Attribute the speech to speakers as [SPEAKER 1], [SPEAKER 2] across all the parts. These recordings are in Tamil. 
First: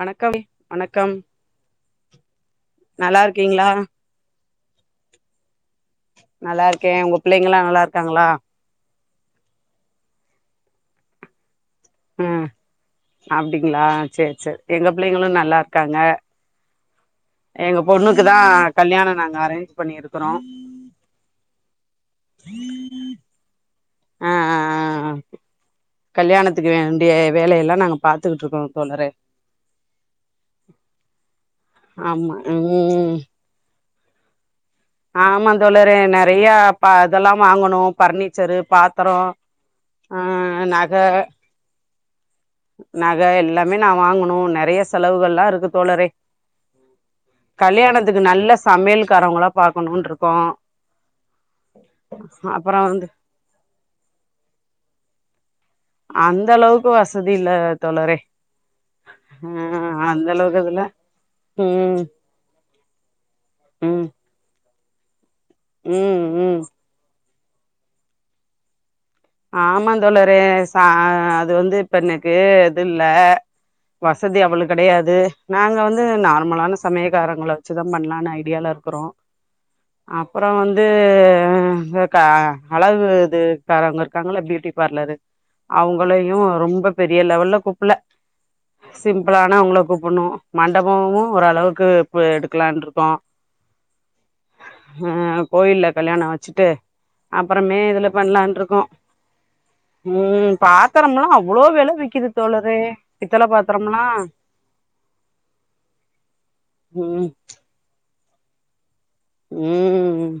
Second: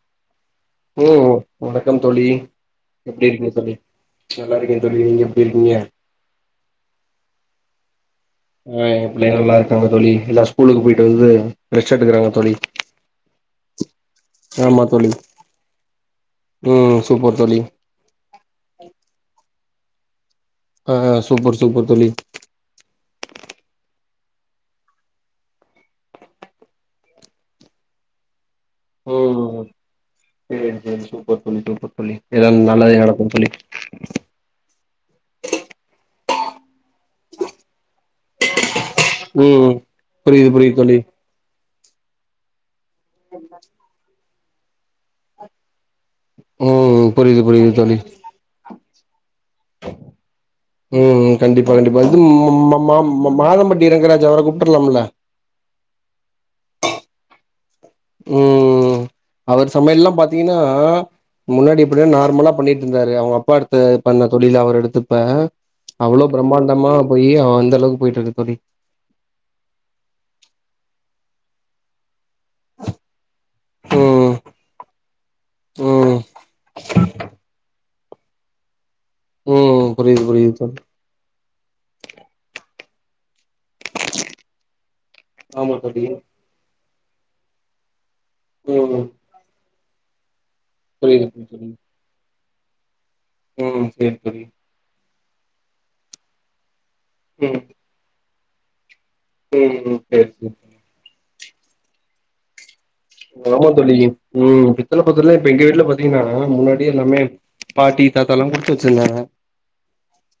[SPEAKER 1] வணக்கம் வணக்கம்
[SPEAKER 2] ம் வணக்கம் தோழி
[SPEAKER 1] நல்லா
[SPEAKER 2] எப்டிருக்கீங்க
[SPEAKER 1] இருக்கீங்களா
[SPEAKER 2] தோழி நல்லாருக்கே தோழி நீங்க எப்டிருக்கீங்க
[SPEAKER 1] நல்லாருக்க உங்க பிள்ளைங்கல்லா நல்லா இருக்காங்களா
[SPEAKER 2] ஆ எ பிள்ளைக நல்லா இருக்காங்க தோழி எல்லா ஸ்கூலுக்கு போயிட்டு வந்து ரெஸ்ட் எடுக்கறாங்க
[SPEAKER 1] ம்
[SPEAKER 2] தோழி
[SPEAKER 1] அப்படிங்களா செரி செரி
[SPEAKER 2] ஆமா
[SPEAKER 1] எங்க
[SPEAKER 2] தோழி
[SPEAKER 1] பிள்ளைங்களும் நல்லா இருக்காங்க
[SPEAKER 2] ம் சூப்பர் தோழி
[SPEAKER 1] எங்க பொண்ணுக்கு தான் கல்யாண நாங்க அரேஞ்ச் பண்ணிிருக்கு றோ
[SPEAKER 2] ஆ சூப்பர் சூப்பர் தோழி
[SPEAKER 1] [inaudible] ஆ கல்யாணத்துக்கு வேண்டிய வேலைய எல்லா நாங்க பாத்துக்கிட்டு இருக்கோ தோழர்
[SPEAKER 2] ஓ செரி செரி சூப்பர் தோழி சூப்பர் தோழி
[SPEAKER 1] ஆமா
[SPEAKER 2] எல்லா நல்லதே
[SPEAKER 1] ம்
[SPEAKER 2] நடக்கும் தோழி
[SPEAKER 1] ஆமாந் தோழரே நெறைய இதெல்லா வாங்கணும் பர்னிச்சரு பாத் ரம்
[SPEAKER 2] ம் புரியுது
[SPEAKER 1] ஆ
[SPEAKER 2] புரியுது
[SPEAKER 1] நக
[SPEAKER 2] தோழி
[SPEAKER 1] நக எல்லாமே நா வாங்கனும் நெறைய செலவுகள் எல்லா இருக்கு தோழரே
[SPEAKER 2] ம் புரியுது புரியுது தோழி
[SPEAKER 1] கல்யாணத்துக்கு நல்ல சமையல்காரவங்களா பாக்கணுன் இருக்கோ
[SPEAKER 2] ம் கண்டிப்பா கண்டிப்பா இது ம்ம் மா
[SPEAKER 1] அப்பறோ
[SPEAKER 2] மா
[SPEAKER 1] வந்து
[SPEAKER 2] மா மாதம்பட்டி இங்கராஜ் அவர கூப்டலாம்ல
[SPEAKER 1] அந்த அளவுக்கு வசதி இல்ல தோழரே
[SPEAKER 2] ம்
[SPEAKER 1] ஆ
[SPEAKER 2] அவர் சமையல் எல்லா
[SPEAKER 1] அந்த
[SPEAKER 2] பாத்தீங்கன்னா
[SPEAKER 1] அளவுக்கு இதுல
[SPEAKER 2] முன்னாடி
[SPEAKER 1] ம்
[SPEAKER 2] இப்டிதா நார்மலா பண்ணிட்டு இருந்தாரு அவங்க அப்பா அடுத்த
[SPEAKER 1] ம்
[SPEAKER 2] பண்ண தொழில அவர் எடுத்துப்ப
[SPEAKER 1] ம்
[SPEAKER 2] அவ்ளோ
[SPEAKER 1] ம்
[SPEAKER 2] பிரம்மாண்டமா போய் அவ அந்த அளவுக்கு போயிட்டு இருக்கு தோழி
[SPEAKER 1] ஆமாந்தோழறே ச அது வந்து இப்ப எனக்கு இது இல்ல
[SPEAKER 2] ம்
[SPEAKER 1] வசதி அவ்ளவு கிடையாது நாங்க வந்து
[SPEAKER 2] ம்
[SPEAKER 1] நார்மலான சமயக்காரங்கள வச் சு தா பண்ணலாம்னு ஐடியாலா இருக்கிறோ
[SPEAKER 2] ம் புரியுது
[SPEAKER 1] அப்றோ
[SPEAKER 2] புரியுது தோழி
[SPEAKER 1] வந்து அ க்கா அழகு இதுக்காரங்க இருக்காங்ள பியூட்டி பார்லரு
[SPEAKER 2] ஆமா தோழி
[SPEAKER 1] அவுங்களையு ரொம்ப பெரிய லெவல்ல கூப்பல்ல
[SPEAKER 2] ம்
[SPEAKER 1] சிம் ளானாவுங்கள கூப்பண்ணு மண்டபமு
[SPEAKER 2] புரியுது தோழி
[SPEAKER 1] ஓரளவுக்கு எடுக்கலானு இருக்கோ
[SPEAKER 2] ம் சேரி தோழி
[SPEAKER 1] அ கோயில்ல கல்யாணோ வச்சுட்டு
[SPEAKER 2] ம்
[SPEAKER 1] அப்புறமே இதுல பண்ணலானு இருக்கோ
[SPEAKER 2] ம் சேரி சேரி
[SPEAKER 1] ம் பாத்திரம் எல்லா அவ்ளோ விலவிக்குது தோழரே பித்தள
[SPEAKER 2] ஆமா தோழி
[SPEAKER 1] பாத்தரம்லா
[SPEAKER 2] ம் பித்தல பத்தரல்லா இப்ப எங்க வீட்டுல பாத்தீங்கன்னா முன்னாடி எல்லாமே
[SPEAKER 1] ம்
[SPEAKER 2] பாட்டி தாத்தாலா குடுத்து வச்சிருந்தாங்க
[SPEAKER 1] ம்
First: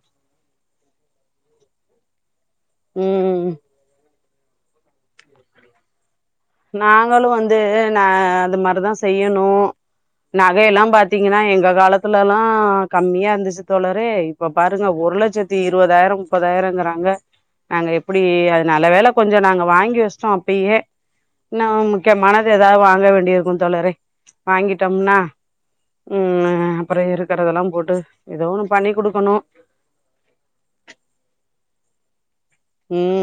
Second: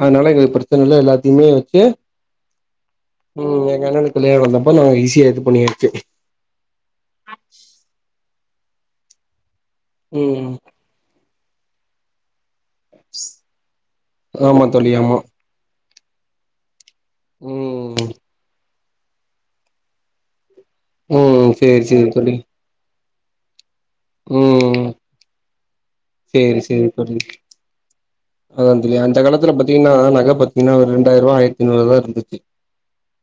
[SPEAKER 2] அதனால எங்க பிரச்சன இல்லா எல்லாத்தையுமே வச்சு
[SPEAKER 1] ம்
[SPEAKER 2] ம் எங்க அண்ணாக்கு கல்யாணோ வந்தப்ப நாங்க ஈஸியா இது பண்ணியாச்சு
[SPEAKER 1] நாங்களு வந்து நா அந்த மாரிதா செய்யணு
[SPEAKER 2] ம்
[SPEAKER 1] நகையெல்லா பா த்தீங்கன்னா எங்க காலத்துல எல்லா கம்மியா இருந்துச்சு தோழரே இப்ப
[SPEAKER 2] ஆமா
[SPEAKER 1] பாருங்க
[SPEAKER 2] தோழி ஆமா
[SPEAKER 1] ஒரு லட்சத் தி இருபதாயிரோ முப்பதாயிரோ இங்கிறாங்க நாங்க
[SPEAKER 2] ம்
[SPEAKER 1] எப்டி அ நல்ல வேல கொஞ்சோ நாங்க வாங்கி வச்சிட்டோ அப்பயே
[SPEAKER 2] ம்
[SPEAKER 1] இன்னு
[SPEAKER 2] சேரி சேரி தோழி
[SPEAKER 1] முக்கியமானது ஏதாது வாங்க வேண்டிய இருக்கு தோழரே
[SPEAKER 2] ம்
[SPEAKER 1] வாங்கிட்டோம்னா ம் அ
[SPEAKER 2] சேரி சேரி
[SPEAKER 1] அப்றோ
[SPEAKER 2] தோழி
[SPEAKER 1] இருக்கிறதெல்லா போட்டு ஏதோ ஒண்ணு பண்ணி கொடுக்கணு
[SPEAKER 2] திங்னா நகப்பத்திங்கன்னா ஒரு ரெண்டாயிரூா ஆயிரத்தி நூரோதா இருந்துச்சு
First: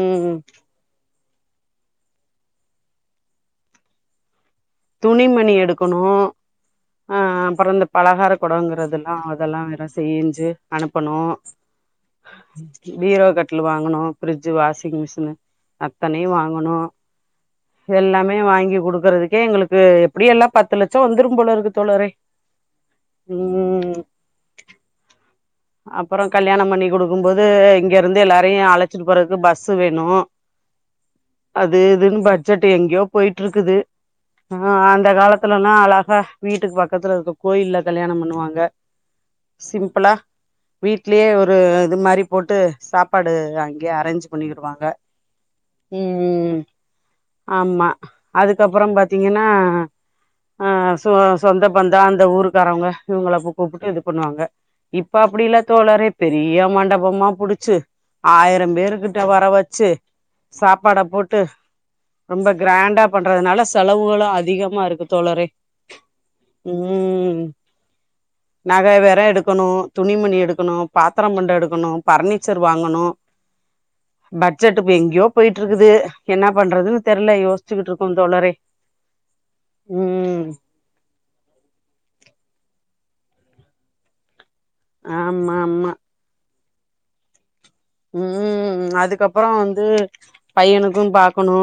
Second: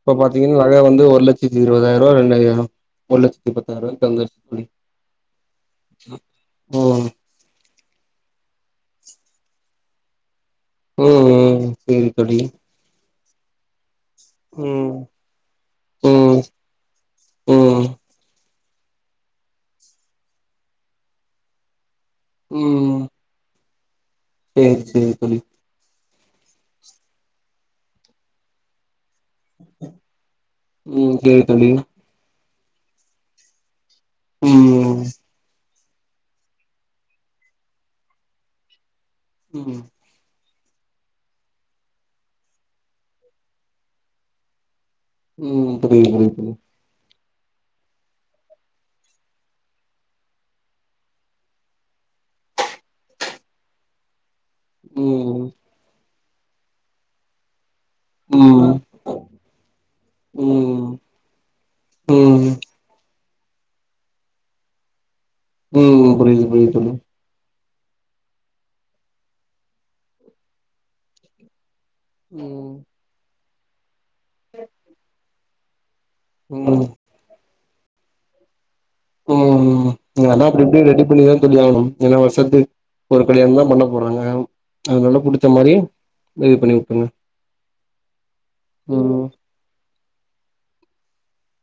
[SPEAKER 2] இப்ப பாத்தீங்கன்னா நக வந்து ஒரு லட்சத் இருபதாயிரூவா ரெண்டாயிரம் ஒரு லட்சத்தி பத்தாயிரூபாகிட்ட வந்துருச்
[SPEAKER 1] துணிமணி எடுக்கணு
[SPEAKER 2] ம்
[SPEAKER 1] அ அப்றோ இந்த பலகார குடங்குறதெல்லா அதெல்லா வேற சேய்ஞ்சி
[SPEAKER 2] ம் ம் சேரி தோழி
[SPEAKER 1] பீரோ கட்லு வாங்கணு ஃப்ரிட்ஜி வாஷிங்
[SPEAKER 2] ம்
[SPEAKER 1] மிஷினு அப் அத்தனையு
[SPEAKER 2] ம்
[SPEAKER 1] வாங்கணு
[SPEAKER 2] ம்
[SPEAKER 1] எல்லாமே வாங்கி குடுக்கறதுக்கே எங்களுக் கு எப்டியோ எல்லா பத்து லட்சோ வந்துரு போலயிருக்கு தோழரே
[SPEAKER 2] ம் ம்
[SPEAKER 1] ம்ம்
[SPEAKER 2] சேரி சேரி தோழி
[SPEAKER 1] அப்றோ கல்யாணோ பண்ணி குடுக்கு போது இங்கயிருந்து எல்லாரையு அழச் சிட்டு போறதுக்கு பஸ்சு வேணு
[SPEAKER 2] ம் சேரி தோழி
[SPEAKER 1] அது இதுன்னு பட் ஜெட்டு எங்கயோ போய்ட்டுயிருக்குது அ
[SPEAKER 2] ம்
[SPEAKER 1] அந்த காலத்துல நா அழகா வீட்டுக்கு பக்கத்துல இருக்க கோயில்ல கல்யாணம் பண்ணுவாங்க
[SPEAKER 2] ம்
[SPEAKER 1] சிம்பிளா வீட்லயே ஒரு இது மாரி போட்டு சாப்பாடு அங்கயே அரேஞ்ச் பண்ணிருவாங்க
[SPEAKER 2] ம் புரிது புரிது புரிது
[SPEAKER 1] ஆமா அதுக்கப்றோ பாத்தீங்கன்னா அ சொ சொந்த பந்தோ அந்த ஊருக்காரவங்க இவுங்கள கூப்புட்டு இது பண்ணுவாங்க இப்ப
[SPEAKER 2] ம்
[SPEAKER 1] அப்டியில்ல தோழரே பெரிய மண்டபமா புடுச்சு
[SPEAKER 2] ம்
[SPEAKER 1] ஆயிரம் பேருக்கிட்ட வர வச்சு சாப்பாட போட்டு
[SPEAKER 2] ம் ம்
[SPEAKER 1] ரொம்ப கிராண்டா பண்றதுனால செலவுகளு அதிகமாயிருக்கு தோழரே
[SPEAKER 2] ம் ம் புரிது புரிதுங்க
[SPEAKER 1] ம் நக வேற எடுக்கணு துணிமணி எடுக்கணு பாத்திரோ பண்டோ எடுக்கணு ஃபர்னிச்சர்
[SPEAKER 2] ம்
[SPEAKER 1] வாங்கணு பட்ஜெட்டு இப்ப எங்கேயோ போயிட்ருக்குது என்ன
[SPEAKER 2] ம்
[SPEAKER 1] பண்றதுன் தெர்ல யோஸ்ச்சுகிட்ருக்கோ தோழரே
[SPEAKER 2] ம் ம் ஆனா அப்டி இப்டி ரெடி பண்ணிதா தோழி ஆகணும் ஏன்னா வர்ஷத்துக் ஒரு கல்யாணோ தா பண்ண போறாங்க அதனால புடிச்ச
[SPEAKER 1] ஆமா
[SPEAKER 2] மாரி
[SPEAKER 1] ஆமா
[SPEAKER 2] ஏன் இத்தன் நாள் பண்ல
[SPEAKER 1] ம் அதுக்கப்பறோ வந்து பைய்யனுக்கு பாக்கணு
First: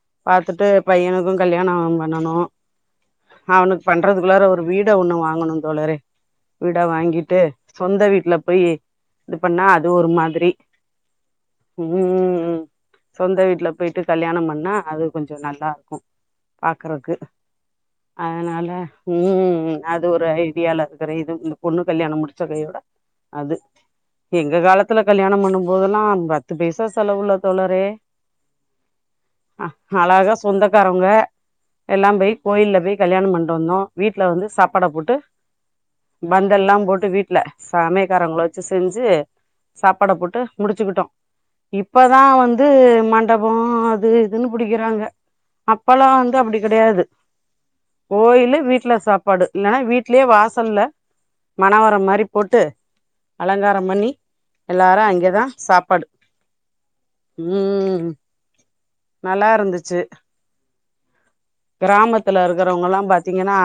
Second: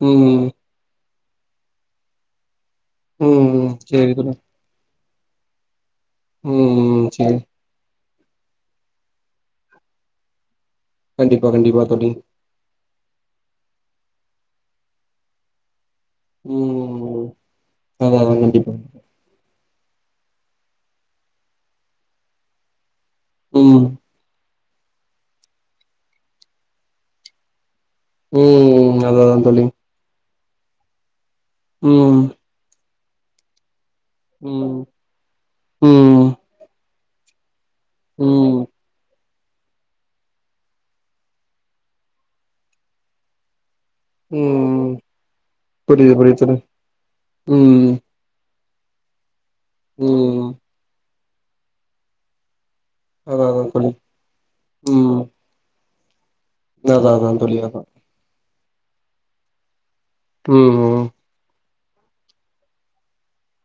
[SPEAKER 2] ம்
[SPEAKER 1] பாத்துட்டு பையனுக்கு கல்யாணம் பண்ணனு
[SPEAKER 2] ம்
[SPEAKER 1] அவனுக்கு
[SPEAKER 2] சேரி தோழி
[SPEAKER 1] பண்றதுக்குள்ளாற ஒரு வீட் ட ஒன்னு வாங்கணு தோழரே வீட
[SPEAKER 2] ம் சேரி
[SPEAKER 1] வாங்கிட்டு சொந்த வீட்ல போய் இது பண்ணா அது ஒரு மாதிரி
[SPEAKER 2] கண்டிப்பா கண்டிப்பா தோழி
[SPEAKER 1] ம் சொந்த வீட்ல போயிட்டு கல்யாணோ பண்ணா அது கொஞ்சோ நல்லாருக்கோ பாக்குறக்கு
[SPEAKER 2] ம் அதா அதா
[SPEAKER 1] அதனால
[SPEAKER 2] கண்டிப்பா
[SPEAKER 1] ம் அது ஒரு ஐடியால இருக்குறே இது இந்த பொண்ணு கல்யாணோ முடிச்ச கையோட அது
[SPEAKER 2] ம்
[SPEAKER 1] எங்க காலத்துல கல்யாணம் பண் பண்ணும்போதுல்லா பத்து பைசா செலவுயில்ல தோழரே
[SPEAKER 2] ம் அதா தோழி
[SPEAKER 1] அஹ் அழகா சொந்தக்காரவங்க எல்லா
[SPEAKER 2] ம்
[SPEAKER 1] போய் கோயில்ல போய் கல்யாணோ பண்ட்டு வந்தோ வீட்ல வந்து
[SPEAKER 2] ம்
[SPEAKER 1] சாப்பாட போட்டு
[SPEAKER 2] ம்
[SPEAKER 1] பந்தல்லா போட்டு வீட்ல சமையக்காரவ்ங்ள
[SPEAKER 2] ம்
[SPEAKER 1] வெச்சு செஞ்சு சாப்பாட போட் டு முடிச்சுக்கிட்டோ இப்பதா வந்து மண்டபோ அத் து இதுன்
[SPEAKER 2] ம்
[SPEAKER 1] புடிக்கிறாங்க அப்பல்லா
[SPEAKER 2] புரியுது
[SPEAKER 1] வந்து
[SPEAKER 2] புரியுது தோழி
[SPEAKER 1] அப்டி கடயாது
[SPEAKER 2] ம்
[SPEAKER 1] கோயில்லு வீட்ல சாப்பாடு இல்லன்னா வீட்லயே
[SPEAKER 2] ம்
[SPEAKER 1] வாசல்ல மணவர மாரி போட்டு
[SPEAKER 2] அதா அதா
[SPEAKER 1] அலங்காரம்
[SPEAKER 2] தோழி
[SPEAKER 1] பண்ணி எல்லாரு
[SPEAKER 2] ம்
[SPEAKER 1] அங்க அ சாப்பாடு
[SPEAKER 2] அதா அதா தோழி அதா
[SPEAKER 1] ம் நல்லாயிருந்துச்சு
[SPEAKER 2] ம் ம்
[SPEAKER 1] கிராமத்துல இருக்கறவங்கள்லா பாத்தீங்கன்னா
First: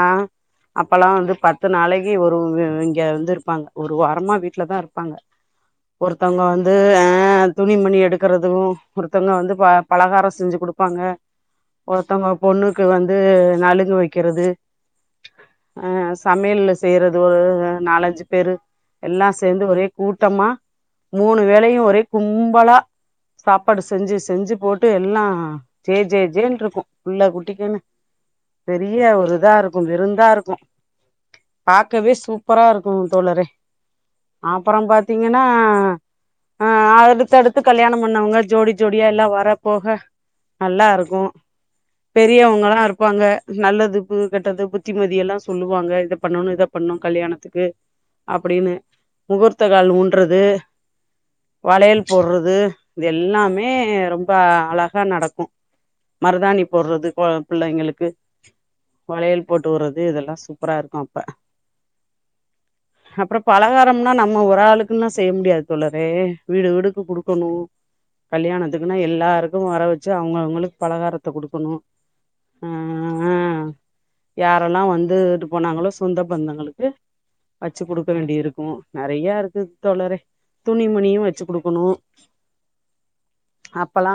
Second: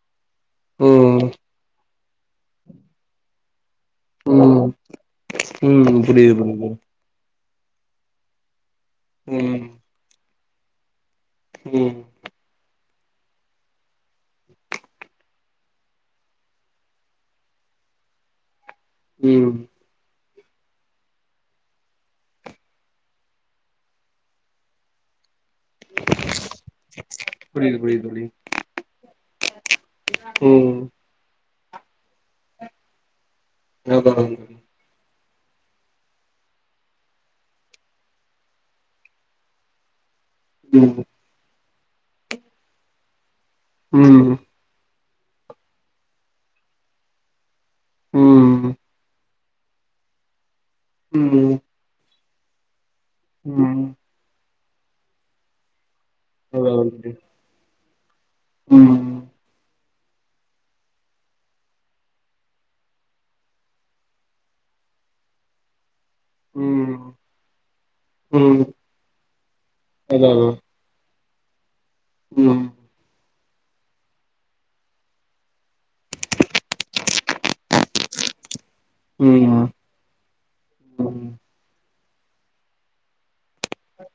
[SPEAKER 1] அப்பல்லா
[SPEAKER 2] ம்
[SPEAKER 1] வந்து பத்து நாளைக் நெருங்கிய ஒரவுங்க இங்க வந்து இருப்பாங்க ஒரு வாரமா வீட்ல
[SPEAKER 2] ம்
[SPEAKER 1] தா இருப்பாங்க
[SPEAKER 2] ம் புரியுது
[SPEAKER 1] ஒருத்தவங்க வந்து
[SPEAKER 2] புரியுது
[SPEAKER 1] ஆ துணிமணி எடுக்கறது ஒருத்தவங்க வந்து
[SPEAKER 2] ம்
[SPEAKER 1] ப பலகார செஞ்சு குடுப்பாங்க
[SPEAKER 2] ம்
[SPEAKER 1] ஒருத்தங்க பொண்ணுக்கு வந்து நலங்கு வெக்கறது அ சமையல்ல செய்யறது ஒரு நாலஞ்சு பேரு எல்லா
[SPEAKER 2] ம்
[SPEAKER 1] சேந்து ஒரே கூட்டமா மூணு வேளயு ஒரே கும்பலா சாப்பாடு செஞ்சு செஞ்சு போட்டு எல்லா ஜே ஜே ஜேன்ருக்கு புள்ள குட்டிக்கு
[SPEAKER 2] [unintelligible] லீவ்
[SPEAKER 1] பெரிய ஒரு இதாருக்கு விருந்தா இருக்கு
[SPEAKER 2] ம்
[SPEAKER 1] பாக்கவே சூப்பரா இருக்கு தோழரே
[SPEAKER 2] என்ன பண்றது
[SPEAKER 1] அப்பறோ பாத்தீங்கன்னா ஆ அடுத்தடுத்து கல்யாணம் பண்ணவங்க ஜோடி ஜோடியா எல்லா வரப் போக நல்லா
[SPEAKER 2] ம்
[SPEAKER 1] இருக்கு பெரியவங்கல்லா இருப்பாங்க நல்லதுக்கு
[SPEAKER 2] ம்
[SPEAKER 1] கெட்டது புத்திமதியல்லா சொல்லுவாங்க இத பண்ணணு இத பண்ணு கல்யாணத்துக்கு அப்டின்னு
[SPEAKER 2] ம்
[SPEAKER 1] முகூர்த்த கால் ஊன்றது
[SPEAKER 2] ம் ஒ
[SPEAKER 1] வளையல் போடுறது இது எல்லாமே
[SPEAKER 2] ம்
[SPEAKER 1] ரொம்ப அழகா நடக்கு மருதாணி போடுறது கொ பிள்ளைங்களுக்கு
[SPEAKER 2] ஆமா
[SPEAKER 1] வளையல் போட்டு உறது இதல்லா சூப்பரா இருக்கு அப்ப அப்றோ பலகாரம்னா நம்ம ஒரு ஆளுக்குன்னா செய்ய முடியாது தோழரே வீடு வீடுக்கு
[SPEAKER 2] ம்
[SPEAKER 1] குடுக்கணு
[SPEAKER 2] ம்
[SPEAKER 1] கல்யாணத்துக்குன்னா எல்லாருக்கு வர வச்சு
[SPEAKER 2] அதா அதா
[SPEAKER 1] அவங்கவுங்களுக்கு பலகாரத்த குடுக்கணு
[SPEAKER 2] ம்
[SPEAKER 1] அ ஆ யாரெல்லா வந்துட்டு போனாங்களோ சொந்த பந்தங்களுக்கு வச்சு குடுக்க வேண்டி இருக்கு நெறைய இருக்கு
[SPEAKER 2] ம்
[SPEAKER 1] தோழரே துணிமணியு வச்சு குடுக்கணு அப்பல்லா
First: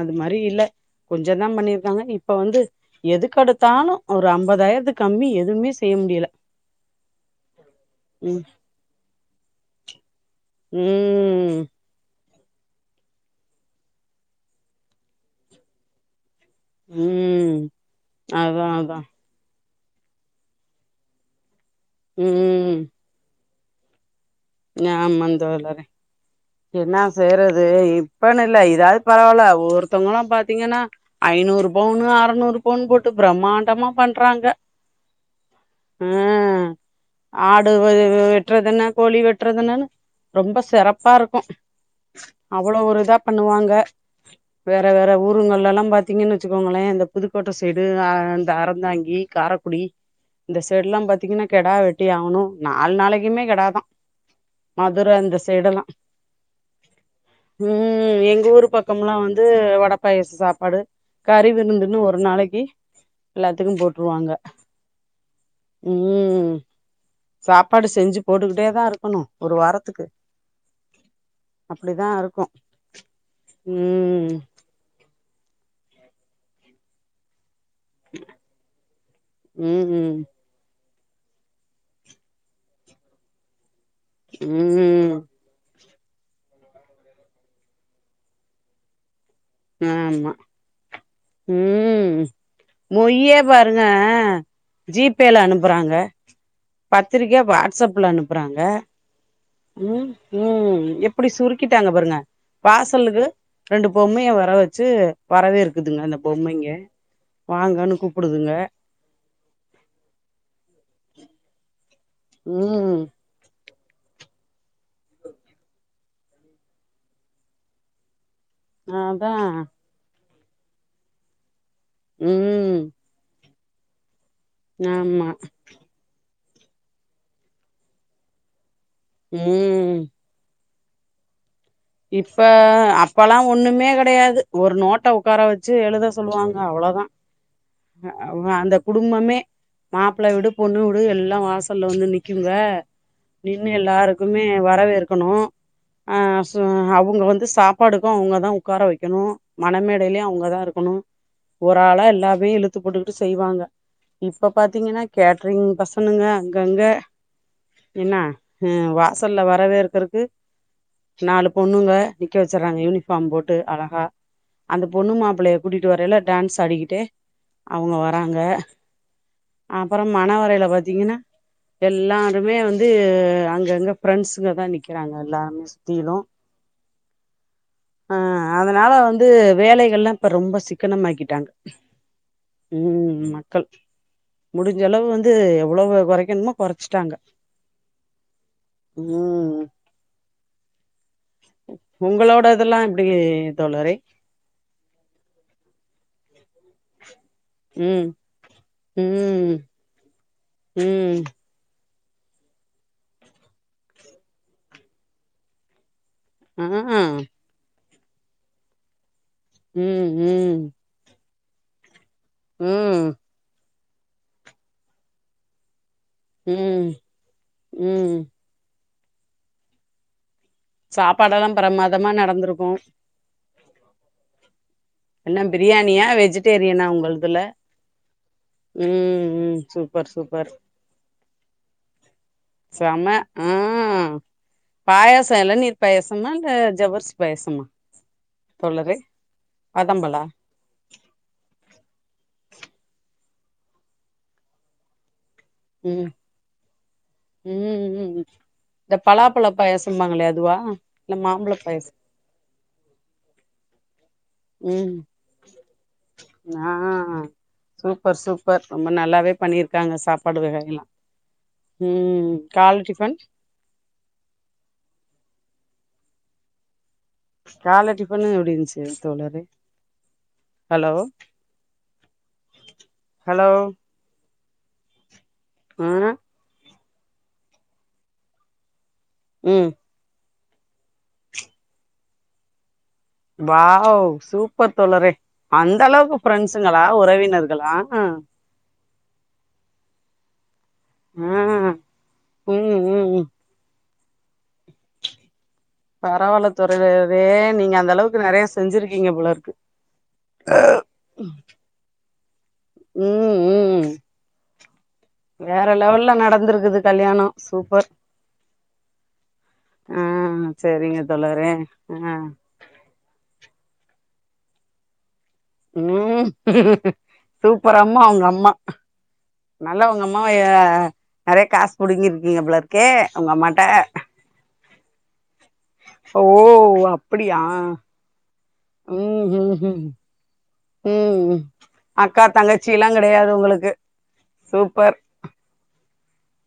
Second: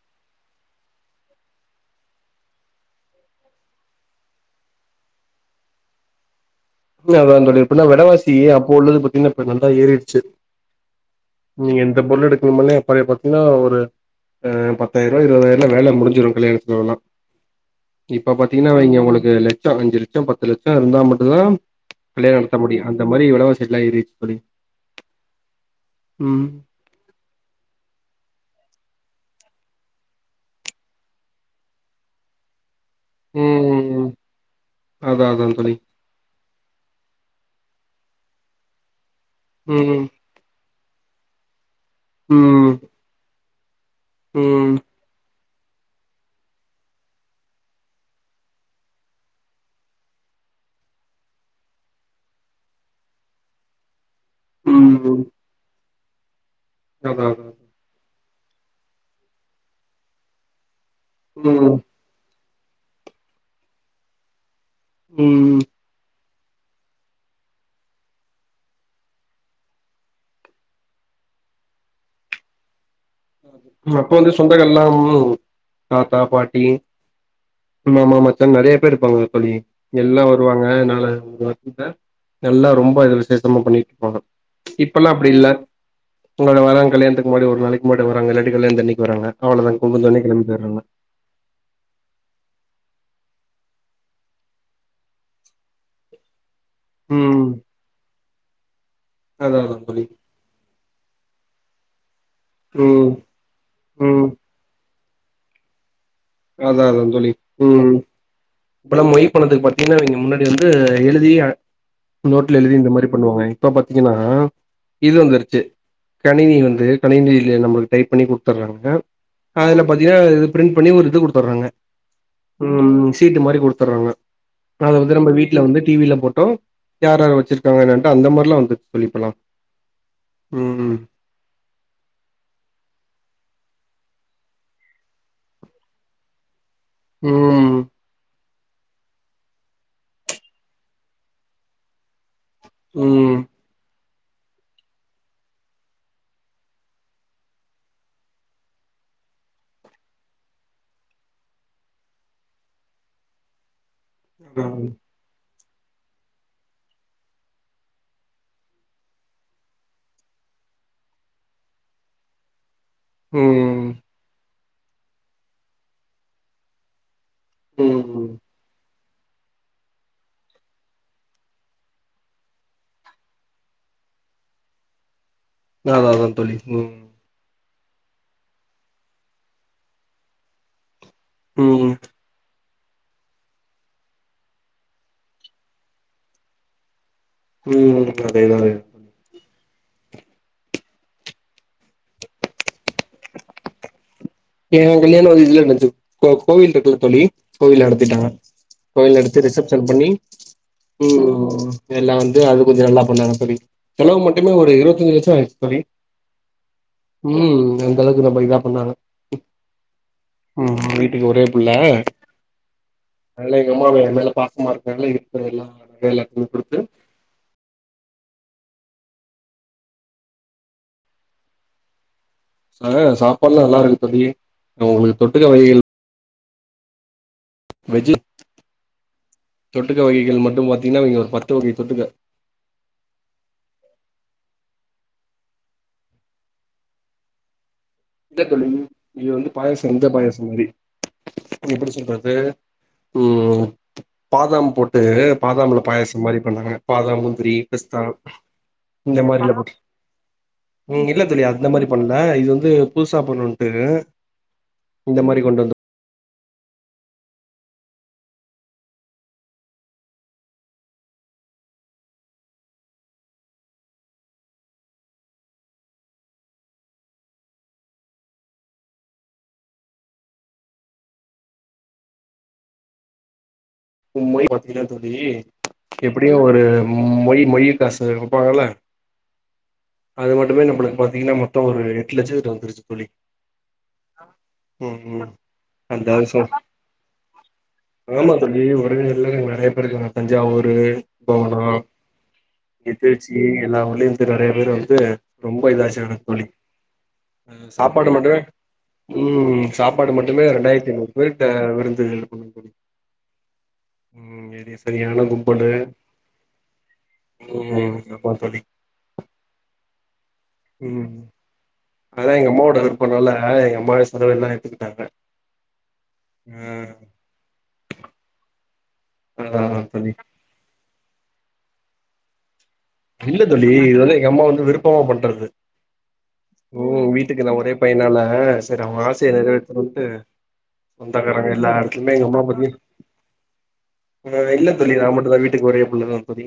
[SPEAKER 1] அது மாரி இல்ல கொஞ்சதா பண்ணிருக்காங்க இப்ப வந்து எதுக்கெடுத்தாலு ஒரு ஐம்பதாயிரத்து கம்மி எதுவுமே செய்ய முடியல
[SPEAKER 2] இல்ல அதா தோழி இப்பெல்லா வெலவாசி
[SPEAKER 1] ம்
[SPEAKER 2] அப்போ உள்ளது பாத்தீங்கனா இப்ப நல்லா ஏறிடுச்சு
[SPEAKER 1] ம்
[SPEAKER 2] நீங்க எந்த பொருள் எடுக்கணுமாலேப்பற பாத்தீங்கன்னா ஒரு ஆ பத்தாயிருப இருபாயிரல வேல முடிஞ்சிடு கல்யாண செலவெல்ல
[SPEAKER 1] ம்
[SPEAKER 2] இப்ப
[SPEAKER 1] அதா
[SPEAKER 2] பாத்தீங்கன்னா
[SPEAKER 1] அதா
[SPEAKER 2] வைங்க உங்களுக்கு லச்சோ அஞ்சு லச்சோ பத்து லச்சோ இருந்தா மட்டுதா கல்யாண நடத்த
[SPEAKER 1] ம்
[SPEAKER 2] முடியு அந்த மாரி வெலவாசி எல்லா ஏறிருச்சு தோழி
[SPEAKER 1] ஆமாந் தோழரே
[SPEAKER 2] ம்
[SPEAKER 1] என்னா செய்றது இப்பன்னு இல்ல இதாவது பரவாயில்ல ஒருத்தவங்கல்லா பாத்தீங்கன்னா ஐநூறு பவுன்னு அறநூறு பவுன்னு போட்டு பிரம்மாண்டமா
[SPEAKER 2] ம்
[SPEAKER 1] பண்றாங்க
[SPEAKER 2] அதா அதா தோழி
[SPEAKER 1] அ ஆடு வெட்றதென கோழி வெட்றதென்னனு
[SPEAKER 2] ம்
[SPEAKER 1] ரொம்ப சிறப்பா இருக்கு
[SPEAKER 2] ம்
[SPEAKER 1] அவ்ளோ ஒரு இதா பண்ணுவாங்க
[SPEAKER 2] ம்
[SPEAKER 1] வேற வேற ஊருங்கள்லல்லா பாத்தீங்கன்னு வச்சுக்கோங்களே இந்த புதுக்கோட்ட சைடு அ இந்த அறந்தாங்கி காரக்குடி இந்த சைட் எல்லா பாத்தீங்கன்னா கெடா வெட்டி ஆகணு நாலு நாளைக்குமே கெடா தா மதுர
[SPEAKER 2] ம்
[SPEAKER 1] அந்த சைடெல்லா
[SPEAKER 2] அதா
[SPEAKER 1] ம் எங்க ஊரு பக்கமெல்லா வந்து வடப்பாயச சாப்பாடு கறி
[SPEAKER 2] ம்
[SPEAKER 1] விருந்துன்னு ஒரு நாளைக்கி எல்லாத்துக்கு போட்ருவாங்க
[SPEAKER 2] ம்
[SPEAKER 1] ம் சாப்பாடு செஞ்சு போட்டுக்கிட்டே தா இருக் குனு ஒரு வாரத்துக்கு அப்டிதா இருக்கு
[SPEAKER 2] ம் அப்ப வந்து சொந்தங்கள் எல்லாமும் தாத்தா பாட்டி மாமா மாச்சான்னு நெறைய பேரு இருப்பாங்கல்ல தோழி
[SPEAKER 1] ம்
[SPEAKER 2] எல்லா
[SPEAKER 1] ம்
[SPEAKER 2] வருவாங்க அதனால [unintelligible] நல்லா ரொம்ப இது விசேஷமா பண்ணிட்டு இருப்பங்க
[SPEAKER 1] ம்
[SPEAKER 2] இப்பெல்லா அப்டி இல்ல உங்களோட வர கல்யாணத்துக்கு முன்னாடி ஒரு நாளைக்கு முன்னாடி வராங்க இல்லாட்டி கல்யாணத்தன்னிக்கு வராங்க அவ்ளோ தா குமுஞ்ச
[SPEAKER 1] ஆமா
[SPEAKER 2] அன்னிக்கு நம்ம பேர்ரதுதா
[SPEAKER 1] ம் மொய்யே பாருங்க ஜீ பேல அனுப்புறாங்க பத்திரிக்க
[SPEAKER 2] ம்
[SPEAKER 1] வாட்ஸ்ப்ல அனுப்புறாங்க
[SPEAKER 2] அதா அதா தோழி
[SPEAKER 1] உம் ம் எப்டி சுருக்கிட்டாங்க பாருங்க
[SPEAKER 2] ம்
[SPEAKER 1] வாசலுக்கு ரெண்டு
[SPEAKER 2] ம்
[SPEAKER 1] பொம்மைய வர வச்சு வரவேற்குதுங்க அந்த பொம்மைங்க
[SPEAKER 2] அதா
[SPEAKER 1] வாங்கன்னு கூப்டுதுங்க
[SPEAKER 2] இப்போல்லா மொய் பணத்துக்கு பாத்தீங்கன்னா நீங்க முன்னாடி வந்து எழுதி நோட்ல எழுதி இந்த
[SPEAKER 1] ம்
[SPEAKER 2] மாதிரி பண்ணுவாங்க இப்ப பாத்தீங்கன்னா இது வந்துருச்சு கணினி வந்து கணினில நம்ளுக்கு டைப் பண்ணி குடுத் துர்றாங்க
[SPEAKER 1] அதா
[SPEAKER 2] அதுல பாத்தீங்கன்னா பிரிண்ட் பண்ணி ஒரு இது குடுத்துர்றாங்க
[SPEAKER 1] உம்
[SPEAKER 2] ம் சீட்டு மாதிரி குடுத்துர்றாங்க அத வந்து
[SPEAKER 1] ஆமா
[SPEAKER 2] நம்ம வீட்ல வந்து டிவில போட்டோ யார் யாரு வச்சிருக்காங்க என்னன்ட்டு அந்த மாதிரில்லா வந்துருக்கு இப்பலா
[SPEAKER 1] ம்
[SPEAKER 2] உம்
[SPEAKER 1] இப்ப அப்பல்லா ஒண்ணுமே கெடையாது ஒரு நோட்ட உக்கார வச்சு எழுத சொல்லுவாங்க அவ்ளோதா
[SPEAKER 2] உம்
[SPEAKER 1] அந்த குடும்பமே மாப்ள வீடு பொண்ணு வீடு எல்லா வாசல்ல வந்து நிக்குங்க
[SPEAKER 2] ம்
[SPEAKER 1] நின்னு எல்லாருக்குமே வரவேற்கணு ஆ அவுங்க வந்து சாப்பாடுக்கு அவுங்கதா உக்கார வெக்கணு மண மேடையிலயு அவுங்கதா இருக்கணு ஒராளா எல்லாமே இழுத்து போட்டுக்கிட்டு செய்வாங்க இப்ப
[SPEAKER 2] ம்
[SPEAKER 1] பாத்தீங்கன்னா கேட்ரிங் பசனுங்க அங்கங்க இன்னா வாசல்ல வரவேற்குறக்கு நாலு பொண்ணுங்க நிக்க வச்சுர்றாங்க யூனிஃபார்ம் போட்டு
[SPEAKER 2] ம்
[SPEAKER 1] அழகா அந்த பொண்ணு மாப்ளைய கூட்டிட்டு வரயில டான்ஸ் ஆடிகிட்டே அவுங்க
[SPEAKER 2] ம்
[SPEAKER 1] வராங்க அப்பறோ மணவறையில பாத்தீங்கன்னா எல்லாருமே வந்து அங்க அங்க பிரெண்ட்ஸுங்க தா நிக்கிறாங்க எல்லா
[SPEAKER 2] தாதாதான் தோழி உம்
[SPEAKER 1] அ அத்னால வந்து வேலைகளெல்லா இப்ப ரொம்ப சிக்கனமாக்கிட்டாங்க
[SPEAKER 2] ம்
[SPEAKER 1] உம் மக்கள் முடிஞ்சளவு வந்து எவ்வளவோ கொறக்கணுமோ கொறச்ட்டாங்க
[SPEAKER 2] ம் அதேதா அதே
[SPEAKER 1] உம் ஒங்களோடதெல்லா எப்டி தோழரே
[SPEAKER 2] ஏ கல்யாணோ இதுல நடந்த்ச்சு கோவில் இருக்குல்ல தோழி கோவில்ல
[SPEAKER 1] ம்
[SPEAKER 2] நடத்திட்டாங்க கோயில் நடத்தி
[SPEAKER 1] ம்
[SPEAKER 2] ரிசப்ஷன் பண்ணி ம் இத எல்லா வந்து அது கொஞ்சோ நல்லா பண்ணாங்க தோழி செலவு மட்டுமே ஒரு இருவத்தஞ்சு லட்சோ ஆயிச்சு தோழி
[SPEAKER 1] உ ம் ம்
[SPEAKER 2] ம் அந்தளவுக்கு நம்ம இதா பண்ணாங்க
[SPEAKER 1] ம் உம்
[SPEAKER 2] ம் வீட்டுக்கு ஒரே புள்ள
[SPEAKER 1] ம்
[SPEAKER 2] எவ்வளோ ஏ மேல பாசமா இருக்கால்ல இருக்கு எல்லா வேல
[SPEAKER 1] ம் ம் சாப்பாடெல்லா பிரம்மாதமா நடந்துருக்கு
[SPEAKER 2] ஆ சாப்பாடெல்லா நல்லாருக்கு தொழி
[SPEAKER 1] என்ன பிரியாணியா வெஜிடேரியனா உங்கள்துல
[SPEAKER 2] வெஜில
[SPEAKER 1] ம் ம்
[SPEAKER 2] தொட்டுக்க
[SPEAKER 1] சூப்பர்
[SPEAKER 2] வகைகள்
[SPEAKER 1] சூப்பர்
[SPEAKER 2] மட்டு பாத்தீங்கன்னாங்க அவிங்க ஒரு பத்து வகை தொட்டுக்க
[SPEAKER 1] செம ஆ பாயாசோ இளநீர் பாயாசமா இல்ல ஜவ்வரிசி பாயாசமா
[SPEAKER 2] இல்ல தோழி
[SPEAKER 1] தோழரே
[SPEAKER 2] இது வந்து பாயாசோ இந்த
[SPEAKER 1] வாதாம்பழா
[SPEAKER 2] பாயாசோ மாரி எப்டி சொல்றது ம் பாதாம் போட் து பாதாம் மில்க்
[SPEAKER 1] ம்
[SPEAKER 2] பாயாசோ மாரி பண்ணாங்க பாதாம் முந்திரி
[SPEAKER 1] ம்
[SPEAKER 2] பிஸ்தா
[SPEAKER 1] ம்
[SPEAKER 2] இந்த
[SPEAKER 1] பலாப்பழ
[SPEAKER 2] மாரிலா போட்டு
[SPEAKER 1] பாயாசம்பாங்களே அதுவா
[SPEAKER 2] ம் இல்ல தோழி
[SPEAKER 1] மாம்பழ
[SPEAKER 2] அந்த
[SPEAKER 1] பாயாச
[SPEAKER 2] மாரி பண்ல ல இது வந்து புதுசா பண்ணணுண்ட்டு
[SPEAKER 1] ம் நா சூப்பர் சூப்பர் ரொம்ப நல்லாவே பண்ணிருக்காங்க சாப்பாடு வகையெல்லா ம் கால்ல டிஃபன் கால்ல டிஃபனு எப்டி இருந்ச்சு தோழரே ஹலோ ஹலோ
[SPEAKER 2] ம் மொய் பாத்தீங்கன்னா தோழி
[SPEAKER 1] ஆ
[SPEAKER 2] எப்டியு ஒரு மொய் மொய் காசு வெப்பாங்கள்ல
[SPEAKER 1] ம்
[SPEAKER 2] அது மட்டுமே நம்மளுக்கு பாத்தீங்கன்னா மொத்தோ ஒரு எட்டு லட்சத்துகிட்ட வந்துருச்சு தோழி
[SPEAKER 1] வாவ் சூப்பர்
[SPEAKER 2] ம்
[SPEAKER 1] தோழரே
[SPEAKER 2] ம்
[SPEAKER 1] அந்த அளவுக்கு ஃப்ரெண்ஸுங்களா உறவினர்களா
[SPEAKER 2] ஆமா தோழி உறவினர்கள்லா எனக் நறைய பேர் இருக்காங்க தஞ்சாவூரு போகனோ
[SPEAKER 1] ம் ம் ம்
[SPEAKER 2] திருச்சி எல்லா ஊர்லயு து நறைய பேர் வந்து ரொம்ப இதாச்சு தோழி
[SPEAKER 1] பரவால்ல தோழரே
[SPEAKER 2] ம்
[SPEAKER 1] நீங்க அந்த
[SPEAKER 2] சாப்பாடு
[SPEAKER 1] அளவுக்கு
[SPEAKER 2] மட்டுமே
[SPEAKER 1] நெறைய செஞ்சிருக்கீங்க போல இருக்கு
[SPEAKER 2] ம் சாப்பாடு மட்டுமே ரெண்டாய்ர்த்தி ஐநூறு பேர்கிட்ட விருந்து பண்ணு தோழி
[SPEAKER 1] ம் ம்
[SPEAKER 2] ம் இது சரியான
[SPEAKER 1] வேற
[SPEAKER 2] கும்பலு
[SPEAKER 1] லெவல்ல நடந்திருக்குது கல்யாணோ சூப்பர்
[SPEAKER 2] ம் ஆமா தோழி
[SPEAKER 1] ஆ செரிங்க
[SPEAKER 2] ம்
[SPEAKER 1] தோழரே ஆ
[SPEAKER 2] அதா அம்மாவோட இப்பனால எங்க அம்மாவே சலவெல்லா எடுத்துக்குட்டாங்க
[SPEAKER 1] ம் சூப்பர் அம்மா உங்க அம்மா
[SPEAKER 2] அதா அதா
[SPEAKER 1] நல்லா உங்க
[SPEAKER 2] தோழி
[SPEAKER 1] அம்மாவைய நறைய காசு புடுங்கிருக்கீங்க போல இருக்
[SPEAKER 2] இல்ல தோழி இது வந்து எங்க அம்மா வந்து விருப்பமா பண்றது
[SPEAKER 1] ஓ
[SPEAKER 2] ம்
[SPEAKER 1] அப்படியா
[SPEAKER 2] வீட்டுக்கு நா ஒரே பையனால செரி அவ
[SPEAKER 1] ம்
[SPEAKER 2] ஆசைய
[SPEAKER 1] ம் ம்
[SPEAKER 2] நெறவேத்தனுன்ட்டு
[SPEAKER 1] ம்
[SPEAKER 2] சொந்தக்காரங்க எல்லா எடத்திலியுமே
[SPEAKER 1] அக்கா
[SPEAKER 2] எங்க அம்மா பத்தி
[SPEAKER 1] தங்கச்சில்லா கெடையாது உங்களுக்கு
[SPEAKER 2] ஆ இல்ல
[SPEAKER 1] சூப்பர்
[SPEAKER 2] தோழி நா மட் டுதா வீட்டுக்கு ஒரே புள்ளதா தோழி